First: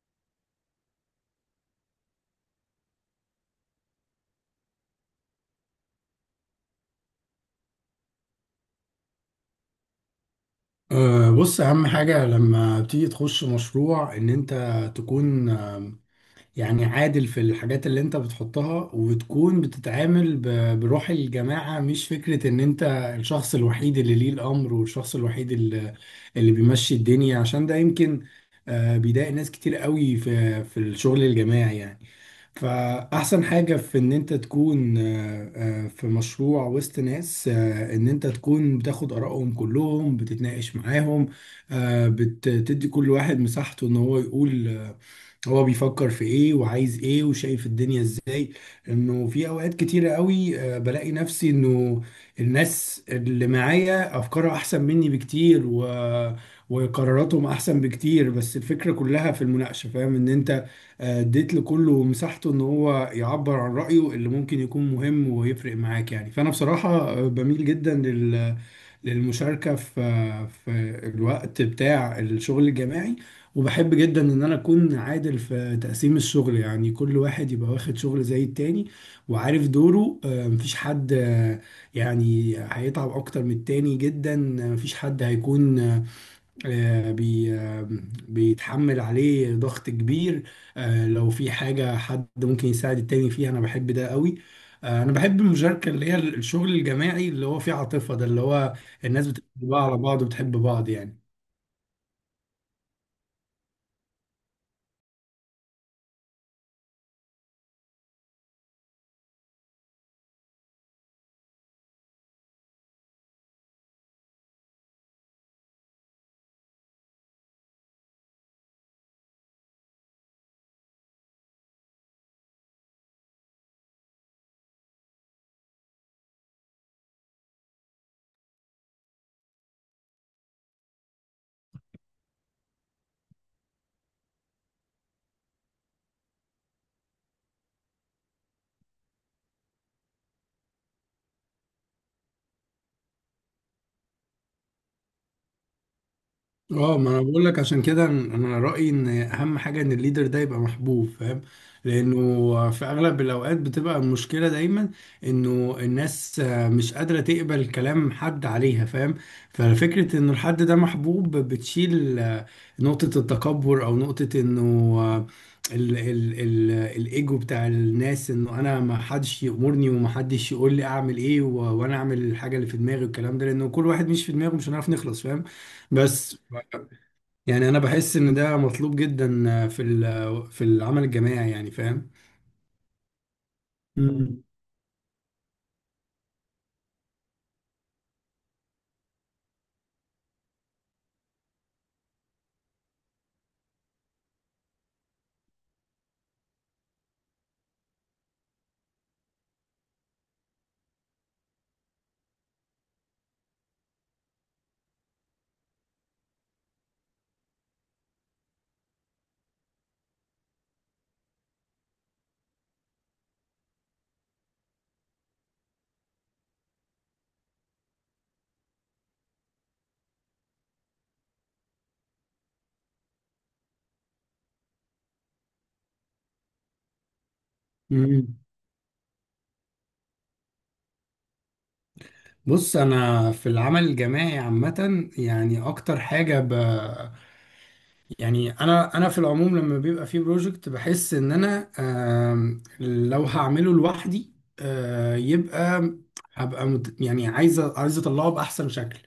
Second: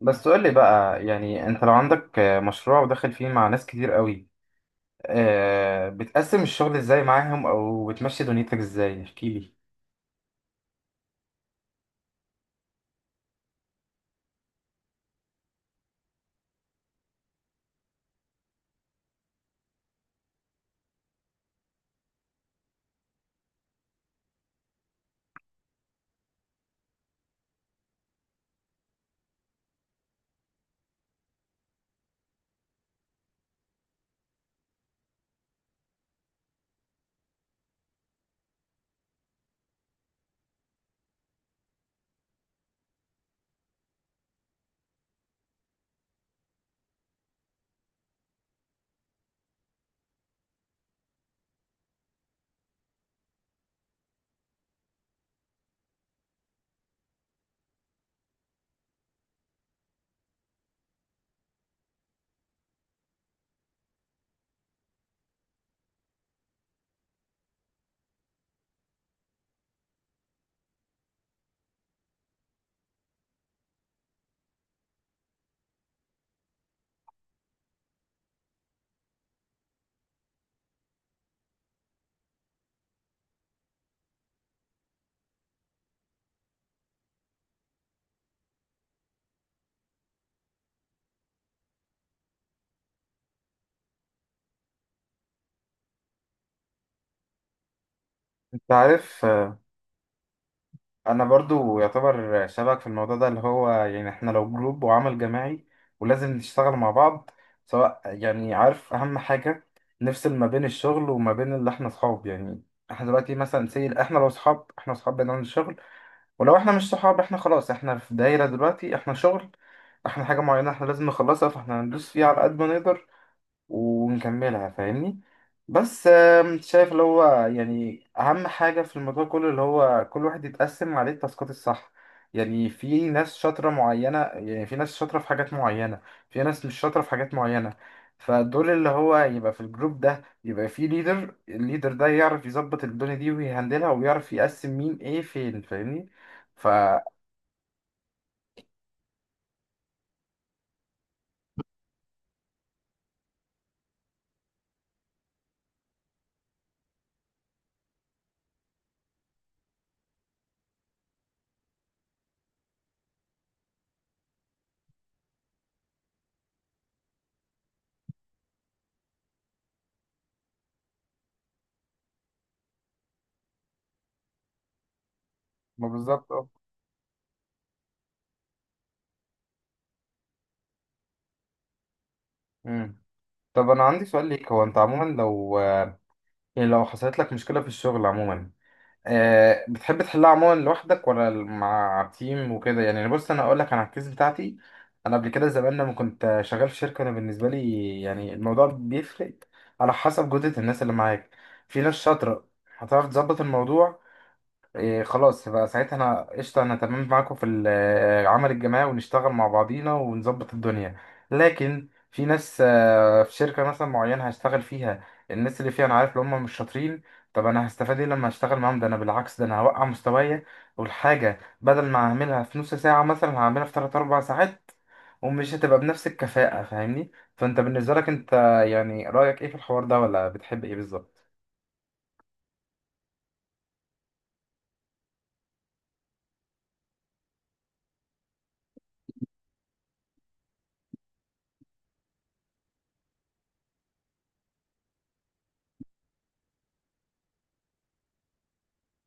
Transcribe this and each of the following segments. بس قول لي بقى، يعني انت لو عندك مشروع وداخل فيه مع ناس كتير قوي، بتقسم الشغل ازاي معاهم او بتمشي دنيتك ازاي؟ احكي لي. بص أهم حاجة لما بتيجي تخش مشروع إن أنت تكون يعني عادل في الحاجات اللي أنت بتحطها وتكون بتتعامل بروح الجماعة، مش فكرة إن أنت الشخص الوحيد اللي ليه الأمر والشخص الوحيد اللي بيمشي الدنيا. عشان ده يمكن بيضايق ناس كتير قوي في الشغل الجماعي يعني. فأحسن حاجة في إن أنت تكون في مشروع وسط ناس، إن أنت تكون بتاخد آرائهم كلهم، بتتناقش معاهم، بتدي كل واحد مساحته إن هو يقول هو بيفكر في ايه وعايز ايه وشايف الدنيا ازاي. انه في اوقات كتيرة قوي بلاقي نفسي انه الناس اللي معايا افكارها احسن مني بكتير وقراراتهم احسن بكتير. بس الفكرة كلها في المناقشة، فاهم؟ ان انت اديت لكله مساحته ان هو يعبر عن رأيه اللي ممكن يكون مهم ويفرق معاك يعني. فانا بصراحة بميل جدا للمشاركة في الوقت بتاع الشغل الجماعي. وبحب جدا ان انا اكون عادل في تقسيم الشغل، يعني كل واحد يبقى واخد شغل زي التاني وعارف دوره. مفيش حد يعني هيتعب اكتر من التاني جدا. مفيش حد هيكون آه، بي آه، بيتحمل عليه ضغط كبير. لو في حاجة حد ممكن يساعد التاني فيها، انا بحب ده قوي. انا بحب المشاركة، اللي هي الشغل الجماعي اللي هو فيه عاطفة، ده اللي انت هو عارف، الناس بتحب بعض على بعض وبتحب بعض يعني. انا برضو يعتبر شبك في الموضوع ده، اللي هو يعني احنا لو جروب وعمل جماعي ولازم نشتغل مع بعض، سواء يعني عارف اهم حاجة نفصل ما بين الشغل وما بين اللي احنا اصحاب. يعني احنا دلوقتي مثلا، سي احنا لو اصحاب، احنا اصحاب بنعمل شغل، ولو احنا مش صحاب احنا خلاص، احنا في دايرة دلوقتي، احنا شغل، احنا حاجة معينة احنا لازم نخلصها، فاحنا هندوس فيها على قد ما نقدر ونكملها، فاهمني؟ بس شايف اللي هو يعني أهم حاجة في الموضوع كله اللي هو كل واحد يتقسم عليه التاسكات الصح. يعني في ناس شاطرة معينة، يعني في ناس شاطرة في حاجات معينة، في ناس مش شاطرة في حاجات معينة. فدول اللي هو يبقى في الجروب ده يبقى في ليدر، الليدر ده يعرف يظبط الدنيا دي ويهندلها ويعرف يقسم مين ايه فين، فاهمني؟ ف اه ما انا بقول لك، عشان كده انا رايي ان اهم حاجه ان الليدر ده يبقى محبوب، فاهم؟ لانه في اغلب الاوقات بتبقى المشكله دايما انه الناس مش قادره تقبل كلام حد عليها، فاهم؟ ففكره ان الحد ده محبوب بتشيل نقطه التكبر او نقطه انه آه، ال الايجو بتاع الناس، انه انا ما حدش يامرني وما حدش يقول لي اعمل ايه، وانا اعمل الحاجه اللي في دماغي والكلام ده. لانه كل واحد مش في دماغه مش هنعرف نخلص، فاهم؟ ما بالظبط، بس اه. يعني انا بحس ان ده مطلوب جدا في في العمل الجماعي يعني، فاهم؟ مم. طب انا عندي سؤال مم. ليك. هو انت عموما لو، يعني لو حصلت لك مشكلة في الشغل عموما، بتحب تحلها عموما لوحدك ولا مع تيم وكده؟ يعني بص انا اقول لك، انا الكيس بتاعتي، انا قبل كده زمان لما كنت شغال في شركه، انا بالنسبه لي يعني الموضوع بيفرق على حسب جوده الناس اللي معاك. في ناس شاطره هتعرف تظبط الموضوع، إيه خلاص بقى ساعتها انا قشطه، انا تمام معاكم في العمل الجماعي ونشتغل مع بعضينا ونظبط الدنيا. لكن في ناس في شركه مثلا معينه هشتغل فيها، الناس اللي فيها انا عارف ان هم مش شاطرين. طب انا هستفاد ايه لما هشتغل معاهم؟ ده انا بالعكس، ده انا هوقع مستوايا، والحاجه بدل ما هعملها في نص ساعه مثلا هعملها في 3 4 ساعات، ومش هتبقى بنفس الكفاءه، فاهمني؟ فانت بالنسبه لك، مم. انت يعني رايك ايه في الحوار ده ولا بتحب ايه بالظبط؟ بص انا في العمل الجماعي عامه، يعني اكتر حاجه يعني انا في العموم لما بيبقى في بروجكت بحس ان انا لو هعمله لوحدي يبقى هبقى يعني عايز اطلعه باحسن شكل.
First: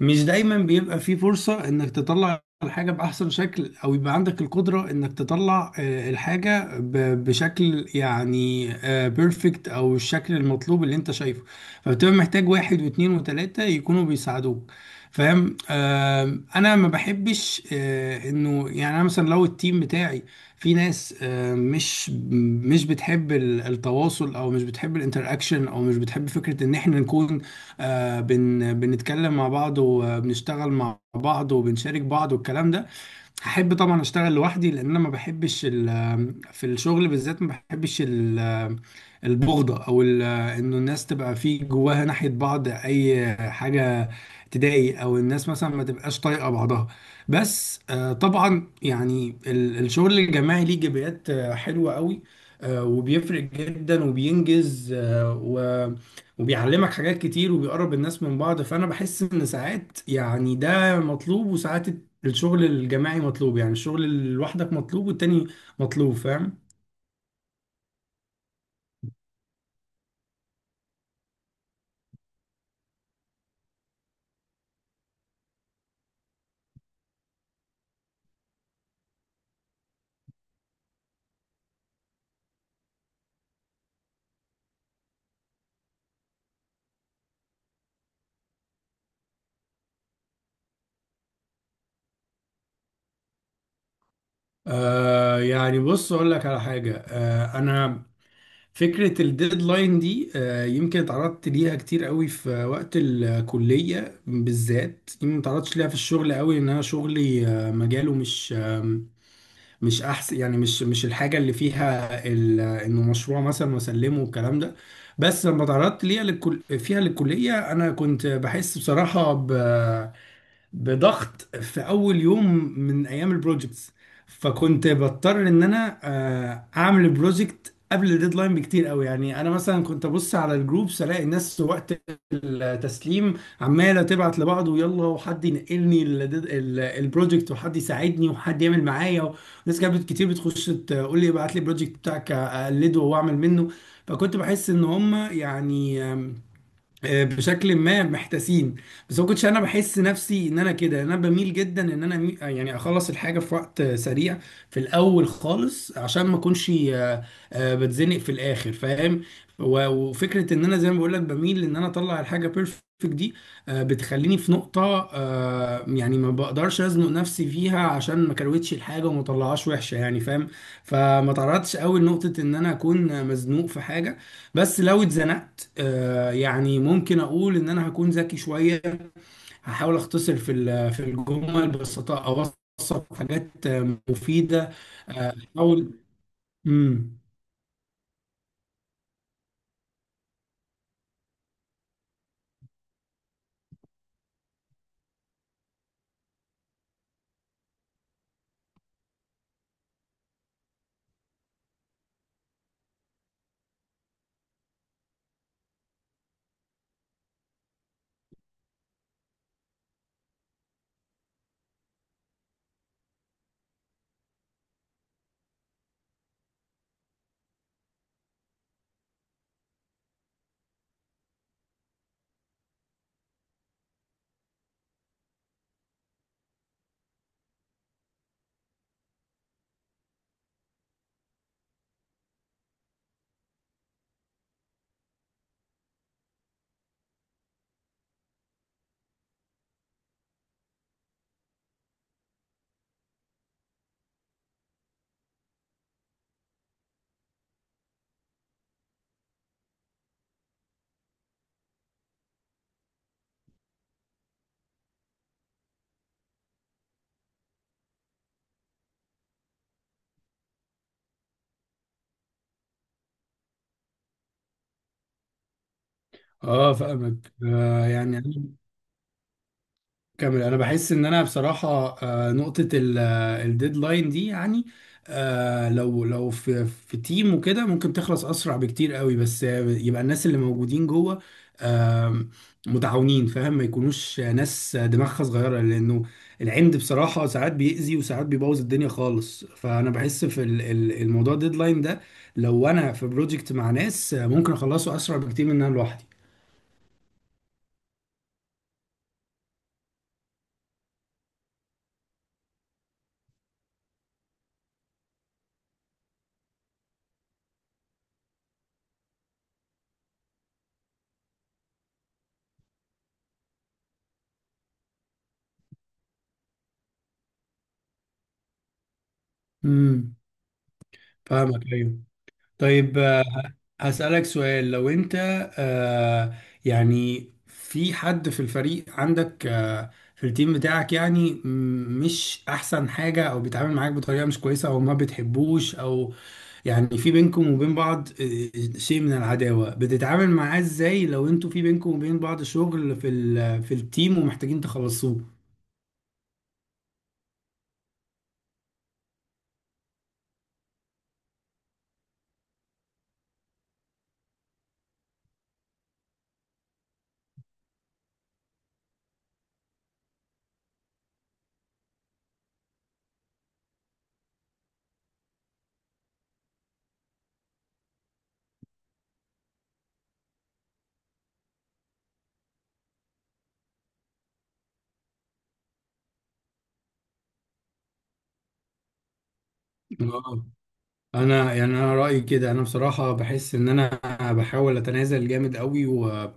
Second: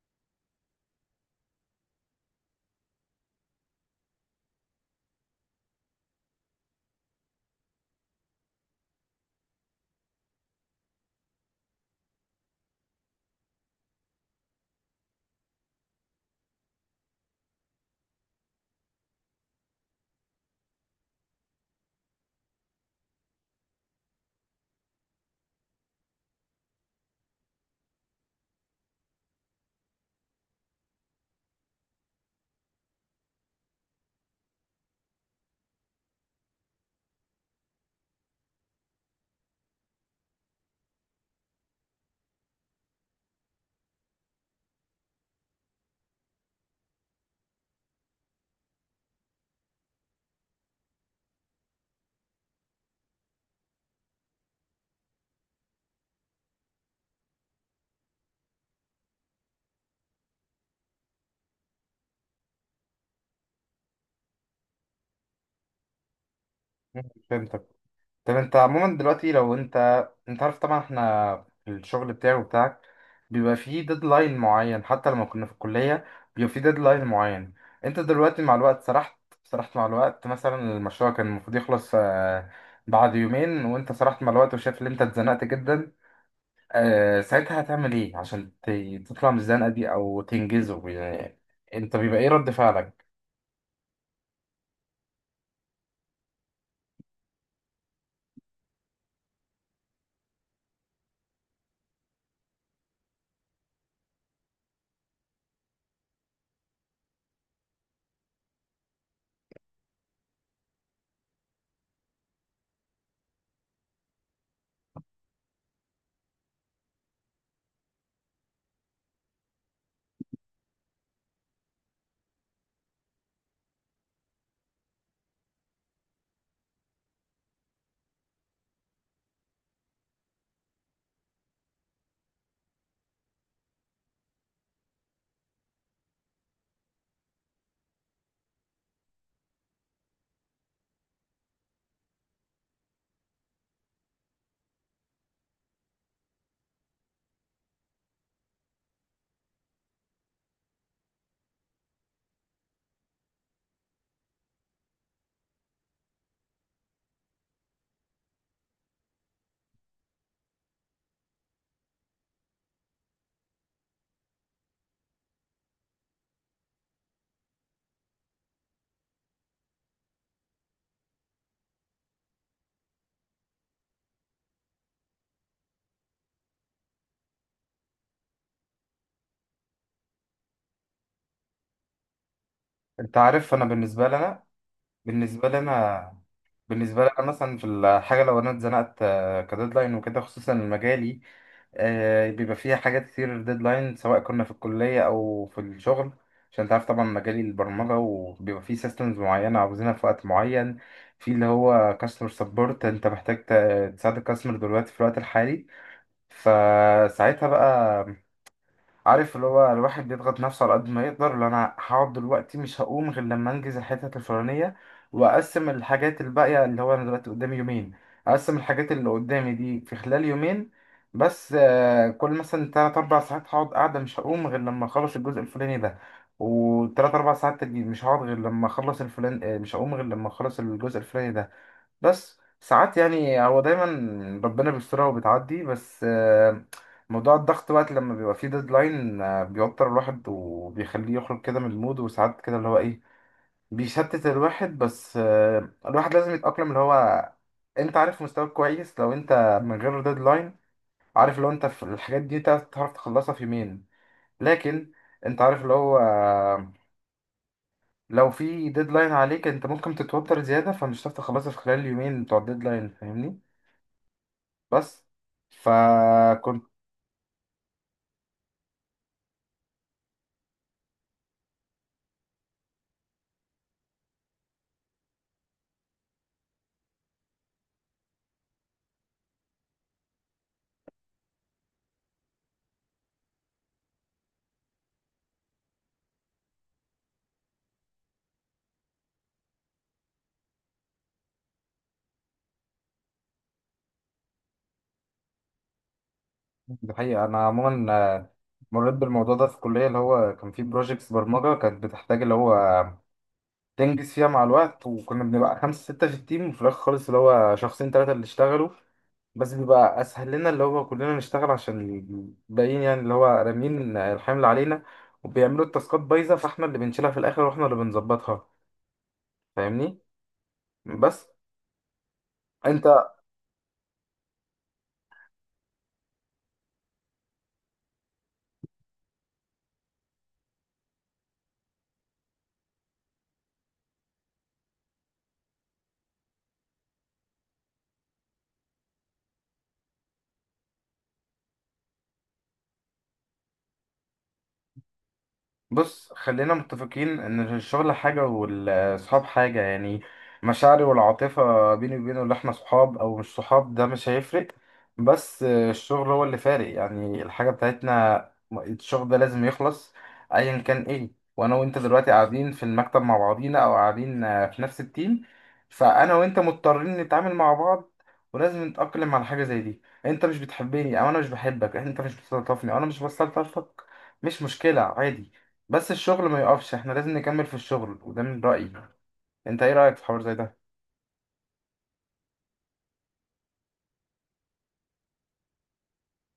مش دايما بيبقى في فرصة انك تطلع الحاجة باحسن شكل، او يبقى عندك القدرة انك تطلع الحاجة بشكل يعني بيرفكت او الشكل المطلوب اللي انت شايفه. فبتبقى محتاج واحد واثنين وثلاثة يكونوا بيساعدوك، فاهم؟ انا ما بحبش انه يعني انا مثلا لو التيم بتاعي في ناس مش بتحب التواصل، او مش بتحب الانتراكشن، او مش بتحب فكرة ان احنا نكون آه، بن بنتكلم مع بعض وبنشتغل مع بعض وبنشارك بعض والكلام ده، هحب طبعا اشتغل لوحدي. لان انا ما بحبش في الشغل بالذات ما بحبش البغضة او انه الناس تبقى في جواها ناحية بعض اي حاجة تضايق، او الناس مثلا ما تبقاش طايقة بعضها. بس طبعا يعني الشغل الجماعي ليه ايجابيات حلوة قوي. وبيفرق جدا وبينجز آه، و وبيعلمك حاجات كتير وبيقرب الناس من بعض. فانا بحس ان ساعات يعني ده مطلوب، وساعات الشغل الجماعي مطلوب، يعني الشغل لوحدك مطلوب والتاني مطلوب، فاهم؟ مم، فهمتك. طب انت عموما دلوقتي لو انت عارف طبعا احنا في الشغل بتاعي وبتاعك بيبقى فيه ديدلاين معين، حتى لما كنا في الكلية بيبقى فيه ديدلاين معين. انت دلوقتي مع الوقت سرحت مع الوقت، مثلا المشروع كان المفروض يخلص بعد يومين وانت سرحت مع الوقت وشايف ان انت اتزنقت جدا. ساعتها هتعمل ايه عشان تطلع من الزنقة دي او تنجزه يعني؟ انت بيبقى ايه رد فعلك؟ آه يعني بص اقول لك على حاجه، آه انا فكره الديدلاين دي آه يمكن اتعرضت ليها كتير قوي في وقت الكليه بالذات. يمكن ما اتعرضتش ليها في الشغل قوي، ان انا شغلي آه مجاله مش احسن، يعني مش الحاجه اللي فيها انه مشروع مثلا واسلمه والكلام ده. بس لما اتعرضت ليها للكليه، انا كنت بحس بصراحه بضغط في اول يوم من ايام البروجكتس. فكنت بضطر ان انا اعمل البروجكت قبل الديدلاين بكتير قوي. يعني انا مثلا كنت ابص على الجروبس الاقي الناس وقت التسليم عماله تبعت لبعض، ويلا وحد ينقلني البروجكت، وحد يساعدني، وحد يعمل معايا. ناس كانت كتير بتخش تقول لي ابعت لي البروجكت بتاعك اقلده واعمل منه. فكنت بحس ان هم يعني بشكل ما محتاسين. بس ما كنتش انا بحس نفسي ان انا كده، انا بميل جدا ان انا يعني اخلص الحاجه في وقت سريع في الاول خالص، عشان ما اكونش بتزنق في الاخر، فاهم؟ وفكره ان انا زي ما بقول لك بميل ان انا اطلع الحاجه بيرفكت دي بتخليني في نقطه يعني ما بقدرش ازنق نفسي فيها، عشان ما كروتش الحاجه وما طلعهاش وحشه يعني، فاهم؟ فما تعرضتش قوي لنقطه ان انا اكون مزنوق في حاجه. بس لو اتزنقت يعني ممكن اقول ان انا هكون ذكي شويه. هحاول اختصر في في الجمل، بس اوثق انت عارف، انا حاجات بالنسبة لنا، مفيده. بالنسبة لي احاول. أنا، بالنسبة لي امم أنا مثلا في الحاجة لو أنا اتزنقت كديدلاين وكده، خصوصا مجالي بيبقى فيها حاجات كتير ديدلاين، سواء كنا في الكلية أو في الشغل، عشان أنت عارف طبعا مجالي البرمجة وبيبقى فيه سيستمز معينة عاوزينها في وقت معين، في اللي هو كاستمر سبورت، أنت محتاج تساعد الكاستمر دلوقتي في الوقت الحالي. فساعتها بقى، عارف اللي هو الواحد بيضغط نفسه على قد ما يقدر، اللي انا هقعد دلوقتي مش هقوم غير لما انجز الحتت الفلانيه، واقسم الحاجات الباقيه، اللي هو انا دلوقتي قدامي يومين، اقسم الحاجات اللي قدامي دي في خلال يومين. بس كل مثلا تلات أربع ساعات هقعد قاعدة مش هقوم غير لما أخلص الجزء الفلاني ده، وتلات أربع ساعات تاني مش هقعد غير لما أخلص الفلان، مش هقوم غير لما أخلص الجزء الفلاني ده. بس ساعات يعني هو دايما ربنا بيسترها وبتعدي. بس موضوع الضغط بقى لما بيبقى فيه ديدلاين بيوتر الواحد وبيخليه يخرج كده من المود، وساعات كده اللي هو ايه، بيشتت الواحد. بس الواحد لازم يتأقلم، اللي هو انت عارف مستواك كويس لو انت من غير ديدلاين، عارف لو انت في الحاجات دي تعرف تخلصها في يومين، لكن انت عارف اللي هو لو في ديدلاين عليك، انت ممكن تتوتر زيادة فمش هتعرف تخلصها في خلال اليومين بتوع الديدلاين، فاهمني؟ بس فكنت. اه فاهمك. يعني كامل، انا بحس ان انا بصراحه نقطه الديدلاين دي، يعني آه، لو لو في في تيم وكده ممكن تخلص اسرع بكتير قوي. بس يبقى الناس اللي موجودين جوه آم، متعاونين، فاهم؟ ما يكونوش ناس دماغها صغيره، لانه العند بصراحه ساعات بيأذي وساعات بيبوظ الدنيا خالص. فانا بحس في الموضوع الديدلاين ده لو انا في بروجكت مع ناس ممكن اخلصه اسرع بكتير من ان انا لوحدي. الحقيقة أنا عموما مريت بالموضوع ده في الكلية، اللي هو كان فيه بروجيكتس برمجة كانت بتحتاج اللي هو تنجز فيها مع الوقت، وكنا بنبقى خمسة ستة في التيم، وفي الآخر خالص اللي هو شخصين تلاتة اللي اشتغلوا. بس بيبقى أسهل لنا اللي هو كلنا نشتغل، عشان الباقيين يعني اللي هو رامين الحمل علينا وبيعملوا التاسكات بايظة، فاحنا اللي بنشيلها في الآخر واحنا اللي بنظبطها، فاهمني؟ امم. بس فاهمك. ايوه. انت، طيب هسألك سؤال، لو انت آه يعني في حد في الفريق عندك، في التيم بتاعك، يعني مش احسن حاجة، او بيتعامل معاك بطريقة مش كويسة، او ما بتحبوش، او يعني في بينكم وبين بعض شيء من العداوة، بتتعامل معاه ازاي لو انتوا في بينكم وبين بعض شغل في في التيم ومحتاجين تخلصوه؟ بص خلينا متفقين ان الشغل حاجة والصحاب حاجة. يعني مشاعري والعاطفة بيني وبينه اللي احنا صحاب او مش صحاب ده مش هيفرق، بس الشغل هو اللي فارق. يعني الحاجة بتاعتنا، الشغل ده لازم يخلص ايا كان ايه. وانا وانت دلوقتي قاعدين في المكتب مع بعضينا او قاعدين في نفس التيم، فانا وانت مضطرين نتعامل مع بعض، ولازم نتأقلم على حاجة زي دي. انت مش بتحبني او انا مش بحبك، انت مش بتستلطفني او انا مش بستلطفك، مش مشكلة، عادي. بس الشغل ما يقفش، احنا لازم نكمل في الشغل، وده من رأيي. انت ايه رأيك في حوار زي اه، ده؟ انا يعني انا رايي كده، انا بصراحه بحس ان انا بحاول اتنازل جامد قوي. و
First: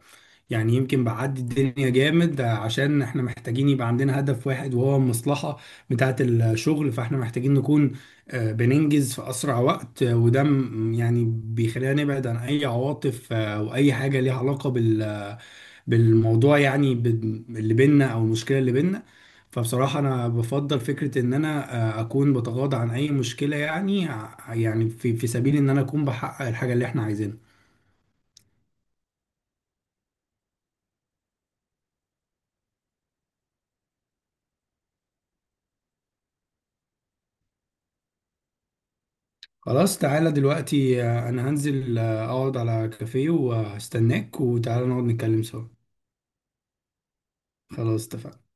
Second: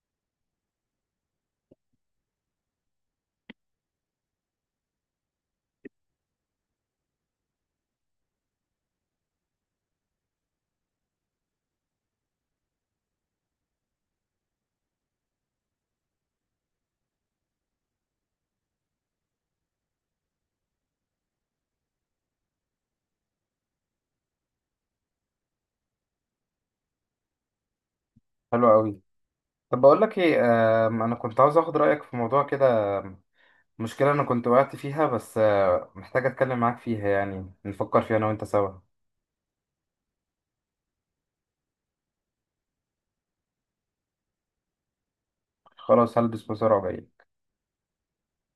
يعني يمكن بعدي الدنيا جامد، عشان احنا محتاجين يبقى عندنا هدف واحد وهو المصلحه بتاعه الشغل. فاحنا محتاجين نكون بننجز في اسرع وقت. وده يعني بيخلينا نبعد عن اي عواطف واي حاجه ليها علاقه بالموضوع يعني، اللي بينا او المشكله اللي بينا. فبصراحه انا بفضل فكره ان انا اكون بتغاضى عن اي مشكله يعني، يعني في سبيل ان انا اكون بحقق الحاجه اللي احنا عايزينها. حلو قوي. طب بقول لك ايه، انا كنت عاوز اخد رأيك في موضوع كده، مشكلة انا كنت وقعت فيها، بس محتاج اتكلم معاك فيها، يعني نفكر فيها انا وانت سوا. خلاص، تعالى دلوقتي انا هنزل اقعد على كافيه وهستناك، وتعالى نقعد نتكلم سوا. خلاص هلبس بسرعة وجاي. خلاص اتفقنا.